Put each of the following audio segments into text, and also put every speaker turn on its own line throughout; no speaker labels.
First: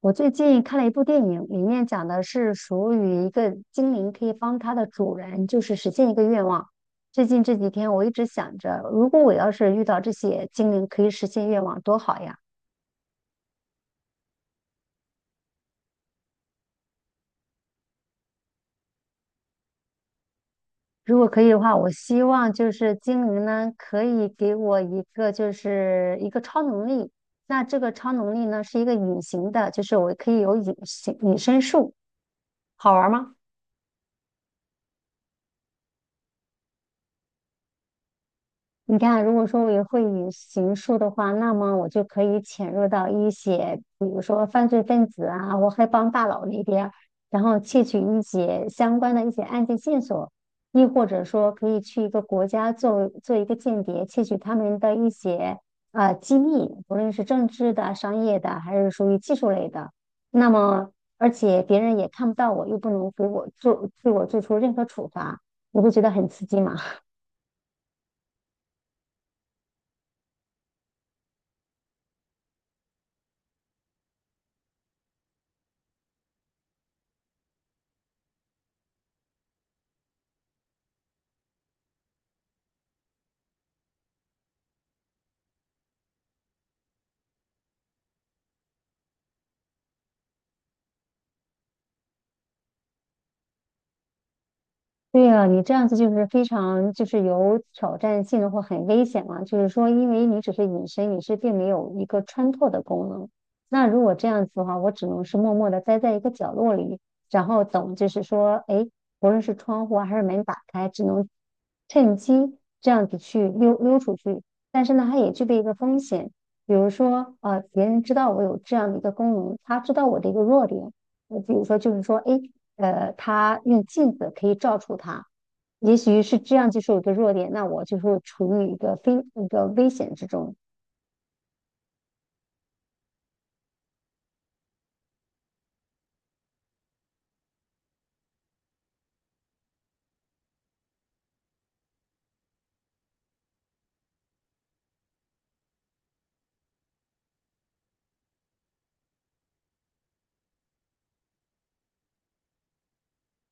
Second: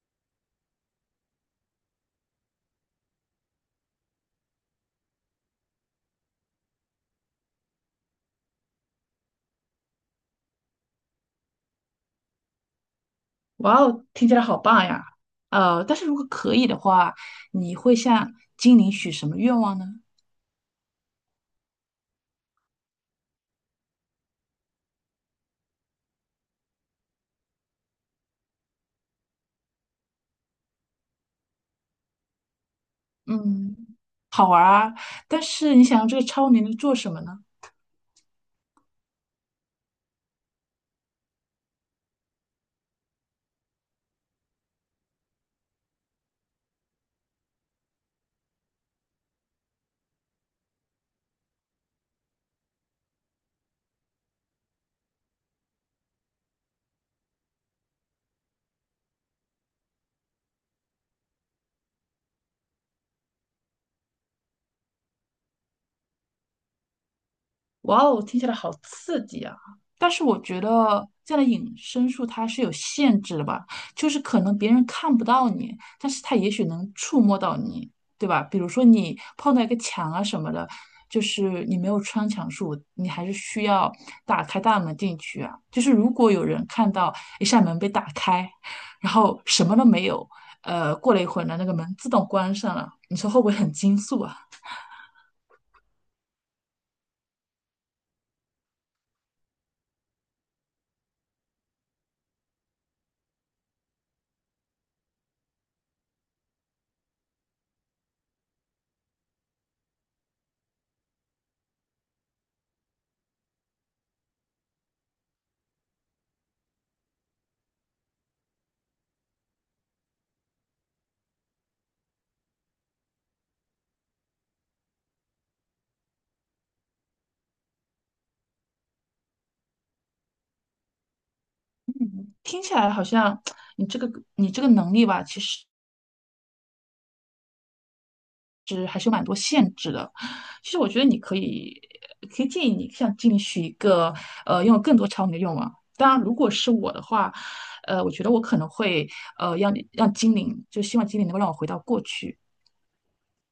我最近看了一部电影，里面讲的是属于一个精灵可以帮它的主人，就是实现一个愿望。最近这几天我一直想着，如果我要是遇到这些精灵可以实现愿望，多好呀！
哇哦，听起来好棒呀！但是如果可以的话，你会向精灵许什么愿望呢？
如果可以的话，我希望就是精灵呢可以给我一个就是一个超能力。那这个超能力呢是一个隐形的，就是我可以有隐身术，好玩吗？
嗯，好玩儿啊，但是你想要这个超能力做什么呢？
你看，如果说我也会以刑述的话，那么我就可以潜入到一些，比如说犯罪分子啊，或黑帮大佬那边，然后窃取一些相关的一些案件线索，亦或者说可以去一个国家做做一个间谍，窃取他们的一些机密，无论是政治的、商业的，还是属于技术类的。那么，而且别人也看不到我，又不能给我做对我做出任何处罚，你会觉得很刺激吗？
哇哦，听起来好刺激啊！但是我觉得这样的隐身术它是有限制的吧，就是可能别人看不到你，但是他也许能触摸到你，对吧？比如说你碰到一个墙啊什么的，就是你没有穿墙术，你还是需要打开大门进去啊。就是如果有人看到一扇门被打开，然后什么都没有，过了一会儿呢，那个门自动关上了，你说会不会很惊悚啊？
对啊，你这样子就是非常就是有挑战性的或很危险嘛。就是说，因为你只是隐身，你是并没有一个穿透的功能。那如果这样子的话，我只能是默默的待在一个角落里，然后等，就是说，哎，无论是窗户啊还是门打开，只能趁机这样子去溜出去。但是呢，它也具备一个风险，比如说，别人知道我有这样的一个功能，他知道我的一个弱点。比如说，就是说，哎，他用镜子可以照出他，也许是这样，就是我的弱点。那我就是处于一个非一个危险之中。
听起来好像你这个你这个能力吧，其实我觉得你可以建议你像进许一个拥有更多场景的愿望。当然，如果是我的话，我觉得我可能会让你让精灵，就希望精灵能够让我回到过去。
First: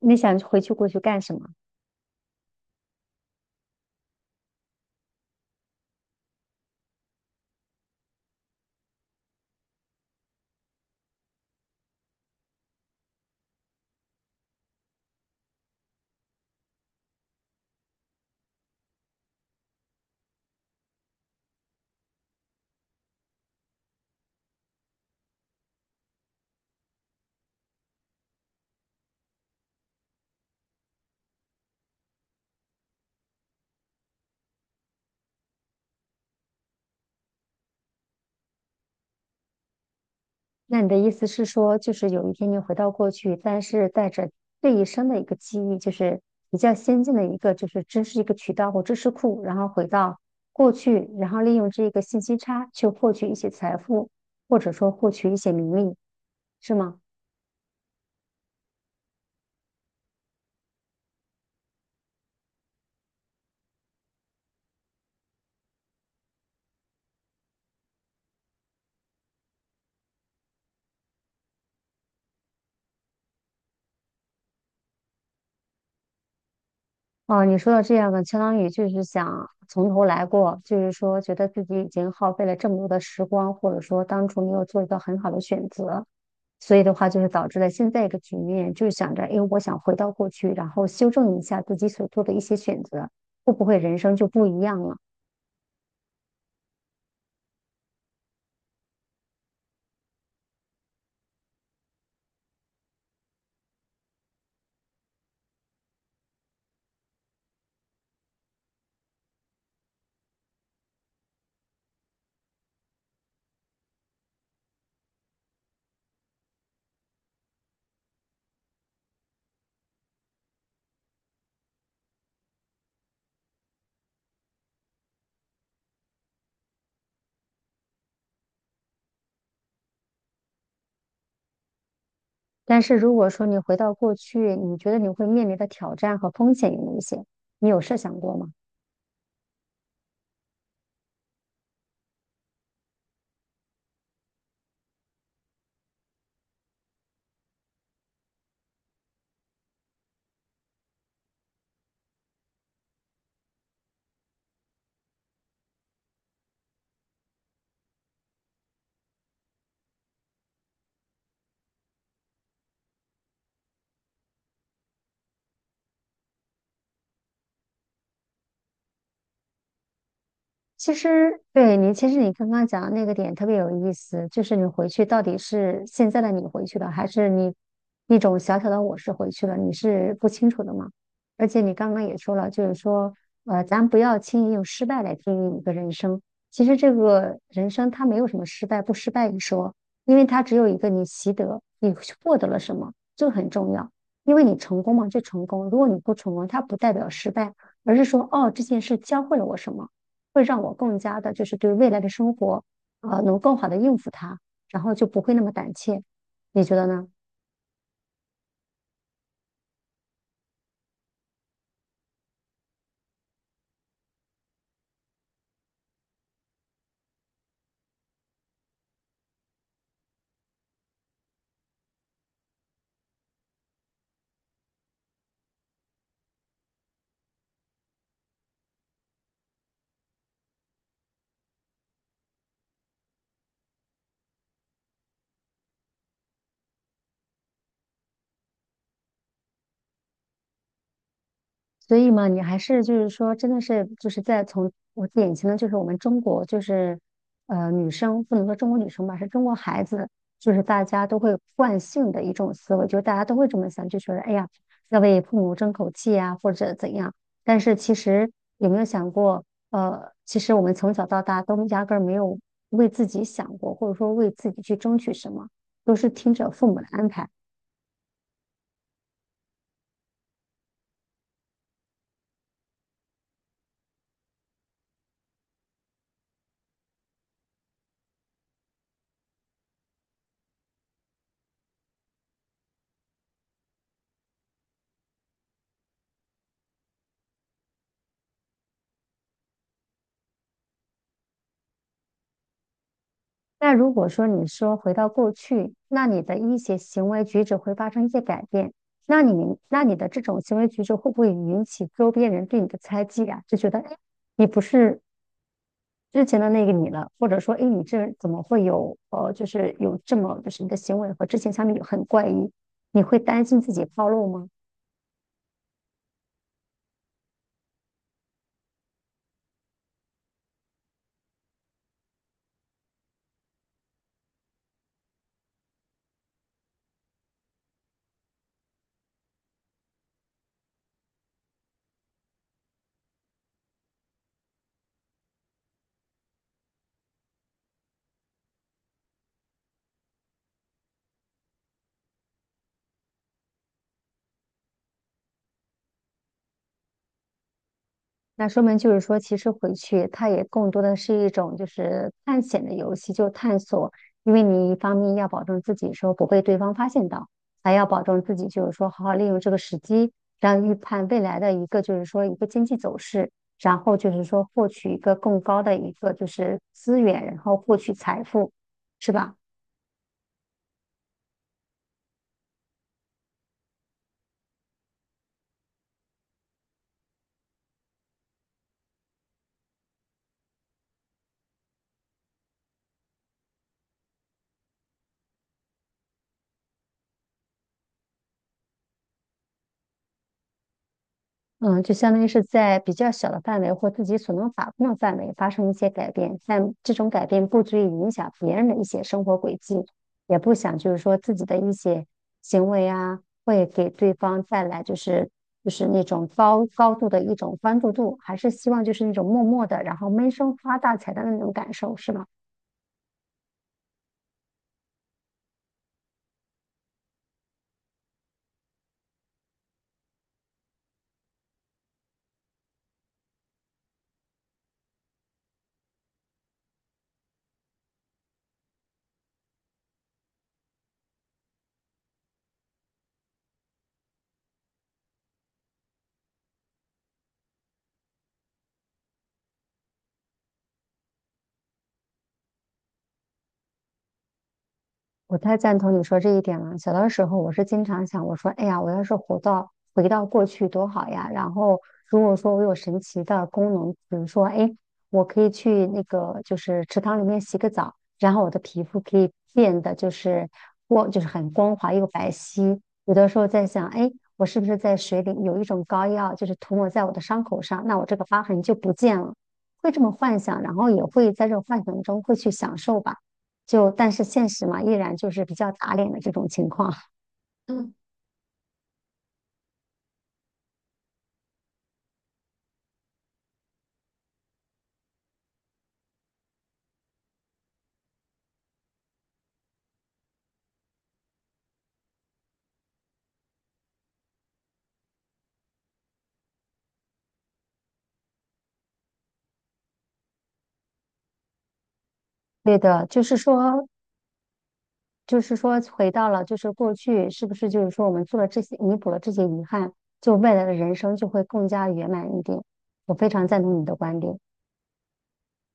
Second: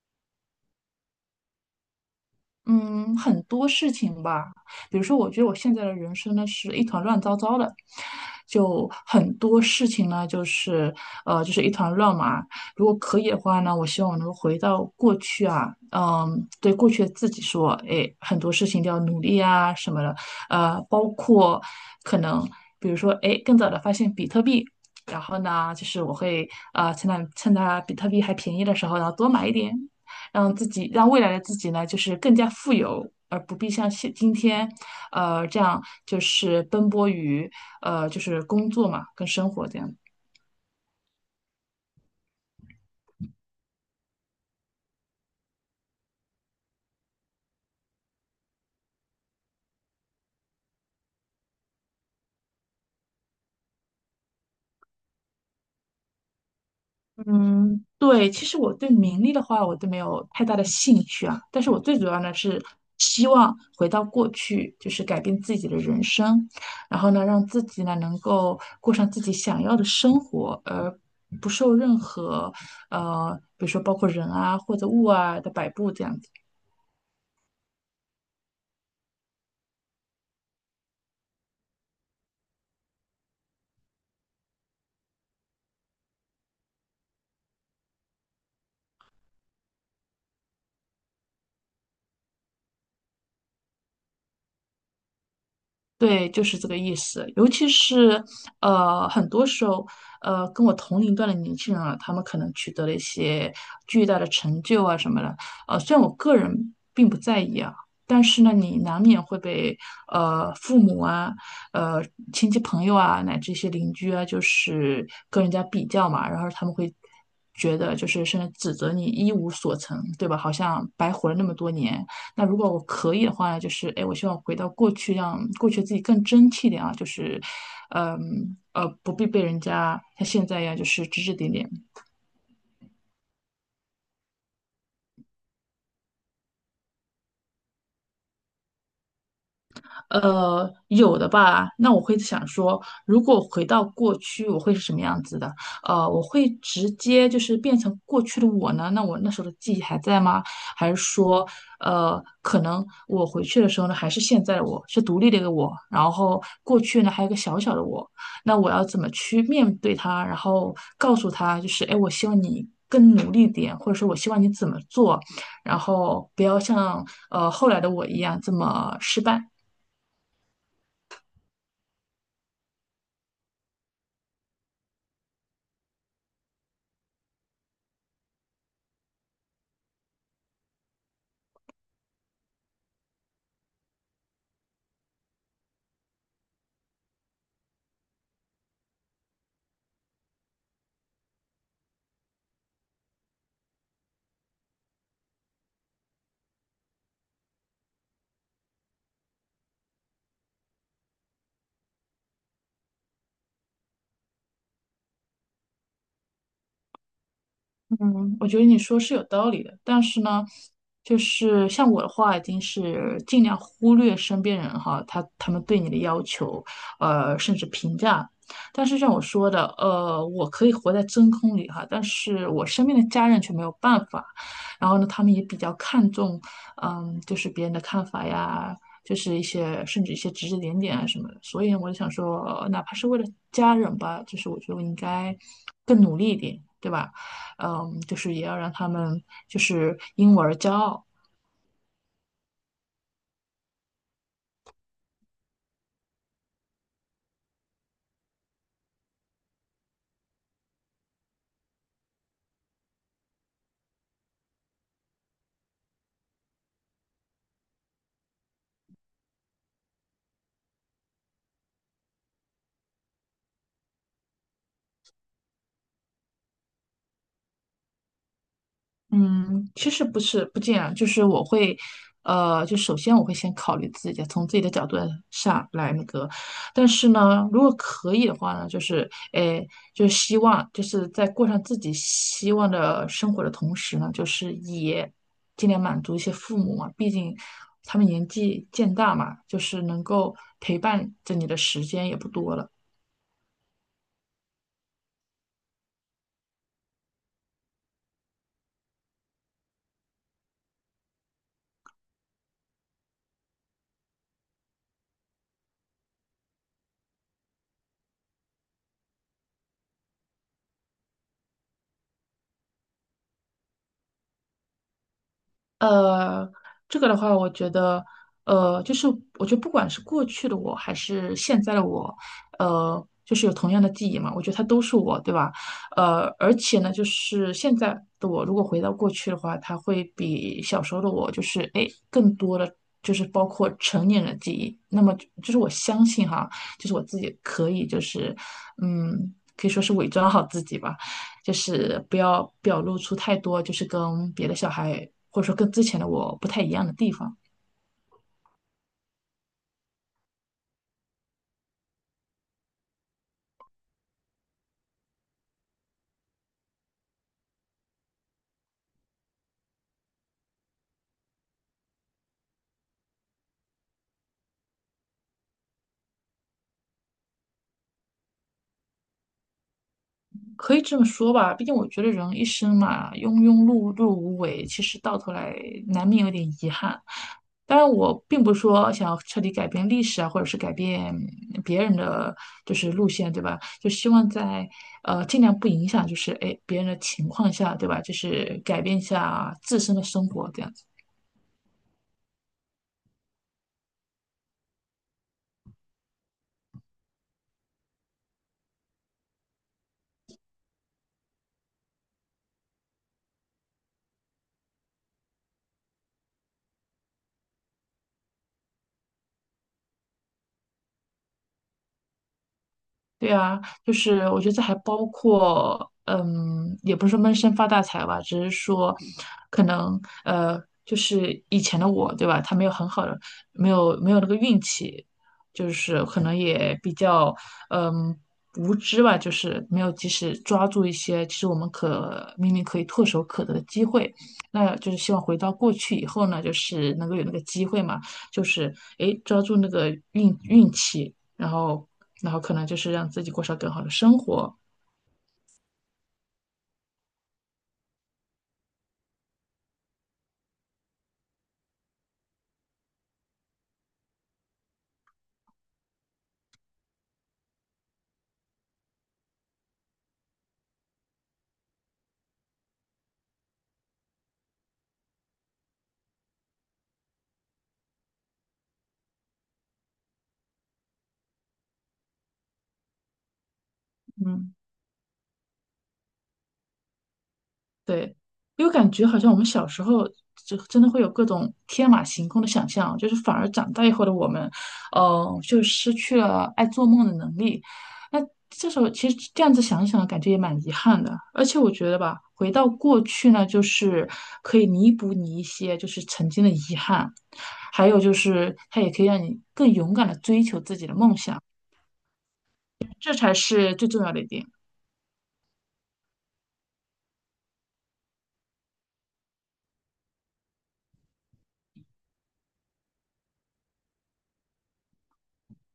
你想回去过去干什么？
嗯，很多事情吧，比如说，我觉得我现在的人生呢是一团乱糟糟的，就很多事情呢就是一团乱麻。如果可以的话呢，我希望我能够回到过去啊，嗯，对过去的自己说，哎，很多事情都要努力啊什么的，包括可能比如说，哎，更早的发现比特币。然后呢，就是我会趁它比特币还便宜的时候，然后多买一点，让自己让未来的自己呢，就是更加富有，而不必像现今天，这样就是奔波于就是工作嘛跟生活这样。
那你的意思是说，就是有一天你回到过去，但是带着这一生的一个记忆，就是比较先进的一个，就是知识一个渠道或知识库，然后回到过去，然后利用这个信息差去获取一些财富，或者说获取一些名利，是吗？
嗯，对，其实我对名利的话，我都没有太大的兴趣啊。但是我最主要呢是希望回到过去，就是改变自己的人生，然后呢，让自己呢能够过上自己想要的生活，而不受任何比如说包括人啊或者物啊的摆布这样子。
哦，你说的这样的，相当于就是想从头来过，就是说觉得自己已经耗费了这么多的时光，或者说当初没有做一个很好的选择，所以的话就是导致了现在一个局面，就是想着，哎，我想回到过去，然后修正一下自己所做的一些选择，会不会人生就不一样了？
对，就是这个意思。尤其是很多时候，跟我同龄段的年轻人啊，他们可能取得了一些巨大的成就啊什么的。虽然我个人并不在意啊，但是呢，你难免会被父母啊、呃亲戚朋友啊，乃至一些邻居啊，就是跟人家比较嘛，然后他们会觉得就是甚至指责你一无所成，对吧？好像白活了那么多年。那如果我可以的话呢，就是哎，我希望回到过去，让过去自己更争气一点啊，就是，不必被人家像现在一样就是指指点点。
但是如果说你回到过去，你觉得你会面临的挑战和风险有哪些？你有设想过吗？
有的吧。那我会想说，如果回到过去，我会是什么样子的？我会直接就是变成过去的我呢？那我那时候的记忆还在吗？还是说，可能我回去的时候呢，还是现在的我，是独立的一个我。然后过去呢，还有一个小小的我。那我要怎么去面对他？然后告诉他，就是哎，我希望你。更努力点，或者说我希望你怎么做，然后不要像后来的我一样这么失败。
其实，对你，其实你刚刚讲的那个点特别有意思，就是你回去到底是现在的你回去了，还是你一种小小的我是回去了，你是不清楚的嘛？而且你刚刚也说了，就是说，咱不要轻易用失败来定义一个人生。其实这个人生它没有什么失败不失败一说，因为它只有一个你习得，你获得了什么，这个很重要。因为你成功嘛，就成功；如果你不成功，它不代表失败，而是说，哦，这件事教会了我什么。会让我更加的，就是对未来的生活，能更好的应付它，然后就不会那么胆怯。你觉得呢？
嗯，我觉得你说是有道理的，但是呢，就是像我的话，已经是尽量忽略身边人哈，他们对你的要求，甚至评价。但是像我说的，我可以活在真空里哈，但是我身边的家人却没有办法。然后呢，他们也比较看重，嗯，就是别人的看法呀，就是一些甚至一些指指点点啊什么的。所以呢，我就想说，哪怕是为了家人吧，就是我觉得我应该更努力一点，对吧？嗯，就是也要让他们就是因我而骄傲。
所以嘛，你还是就是说，真的是就是在从我眼前的就是我们中国就是女生不能说中国女生吧，是中国孩子，就是大家都会惯性的一种思维，就是大家都会这么想，就觉得哎呀要为父母争口气啊，或者怎样。但是其实有没有想过，其实我们从小到大都压根儿没有为自己想过，或者说为自己去争取什么，都是听着父母的安排。
嗯，其实不是不这样，就是我会，就首先我会先考虑自己的从自己的角度上来那个，但是呢，如果可以的话呢，就是诶，就是希望就是在过上自己希望的生活的同时呢，就是也尽量满足一些父母嘛，毕竟他们年纪渐大嘛，就是能够陪伴着你的时间也不多了。
那如果说你说回到过去，那你的一些行为举止会发生一些改变，那你的这种行为举止会不会引起周边人对你的猜忌啊？就觉得哎，诶你不是之前的那个你了，或者说哎，诶你这人怎么会有这么就是你的行为和之前相比很怪异，你会担心自己暴露吗？
呃，这个的话，我觉得，就是我觉得不管是过去的我还是现在的我，就是有同样的记忆嘛，我觉得它都是我，对吧？而且呢，就是现在的我，如果回到过去的话，它会比小时候的我，就是哎，诶更多的就是包括成年人的记忆。那么就是我相信哈。就是我自己可以，就是嗯，可以说是伪装好自己吧，就是不要表露出太多，就是跟别的小孩或者说跟之前的我不太一样的地方。
那说明就是说，其实回去它也更多的是一种就是探险的游戏，就探索。因为你一方面要保证自己说不被对方发现到，还要保证自己就是说好好利用这个时机，然后预判未来的一个就是说一个经济走势，然后就是说获取一个更高的一个就是资源，然后获取财富，是吧？
可以这么说吧，毕竟我觉得人一生嘛，庸庸碌碌无为，其实到头来难免有点遗憾。当然，我并不是说想要彻底改变历史啊，或者是改变别人的就是路线，对吧？就希望在尽量不影响，就是哎别人的情况下，对吧？就是改变一下自身的生活，这样。
嗯，就相当于是在比较小的范围或自己所能把控的范围发生一些改变，但这种改变不足以影响别人的一些生活轨迹，也不想就是说自己的一些行为啊，会给对方带来就是那种高高度的一种关注度，还是希望就是那种默默的，然后闷声发大财的那种感受，是吗？
对啊，就是我觉得这还包括，嗯，也不是说闷声发大财吧，只是说，可能就是以前的我，对吧？他没有很好的，没有那个运气，就是可能也比较，嗯，无知吧，就是没有及时抓住一些其实我们可明明可以唾手可得的机会。那就是希望回到过去以后呢，就是能够有那个机会嘛，就是诶，抓住那个运气。然后然后可能就是让自己过上更好的生活。
我太赞同你说这一点了。小的时候，我是经常想，我说，哎呀，我要是回到过去多好呀！然后，如果说我有神奇的功能，比如说，哎，我可以去那个就是池塘里面洗个澡，然后我的皮肤可以变得就是很光滑又白皙。有的时候在想，哎，我是不是在水里有一种膏药，就是涂抹在我的伤口上，那我这个疤痕就不见了。会这么幻想，然后也会在这种幻想中会去享受吧。就但是现
嗯，
实嘛，依然就是比较打脸的这种情况。嗯，
对，因为感觉好像我们小时候就真的会有各种天马行空的想象，就是反而长大以后的我们，就失去了爱做梦的能力。那这时候其实这样子想一想，感觉也蛮遗憾的。而且我觉得吧，回到过去呢，就是可以弥补你一些就是曾经的遗憾，还有就是它也可以让你更勇敢的追求自己的梦想，
对的，
这
就
才
是
是
说，
最重要的一点。
就是说，回到了就是过去，是不是就是说我们做了这些，弥补了这些遗憾，就未来的人生就会更加圆满一点。我非常赞同你的观点。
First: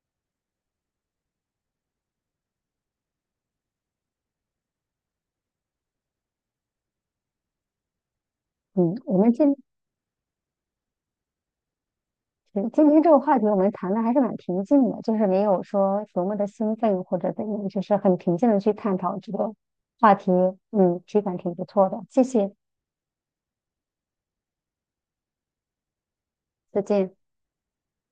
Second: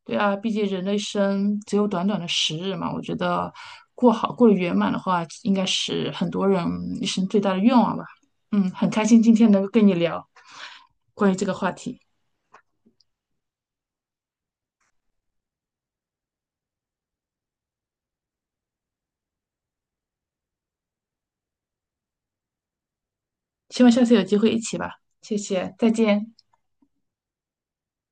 对啊，毕竟人的一生只有短短的十日嘛，我觉得过好过得圆满的话，应该是很多人一生最大的愿望吧。嗯，很
嗯，
开
我
心
们
今
今
天能够跟你聊关于这个话题，
嗯今天这个话题我们谈的还是蛮平静的，就是没有说多么的兴奋或者怎样，就是很平静的去探讨这个话题。嗯，体感挺不错的，谢谢，
希望下次有机会一起吧。谢谢，再见。
再见。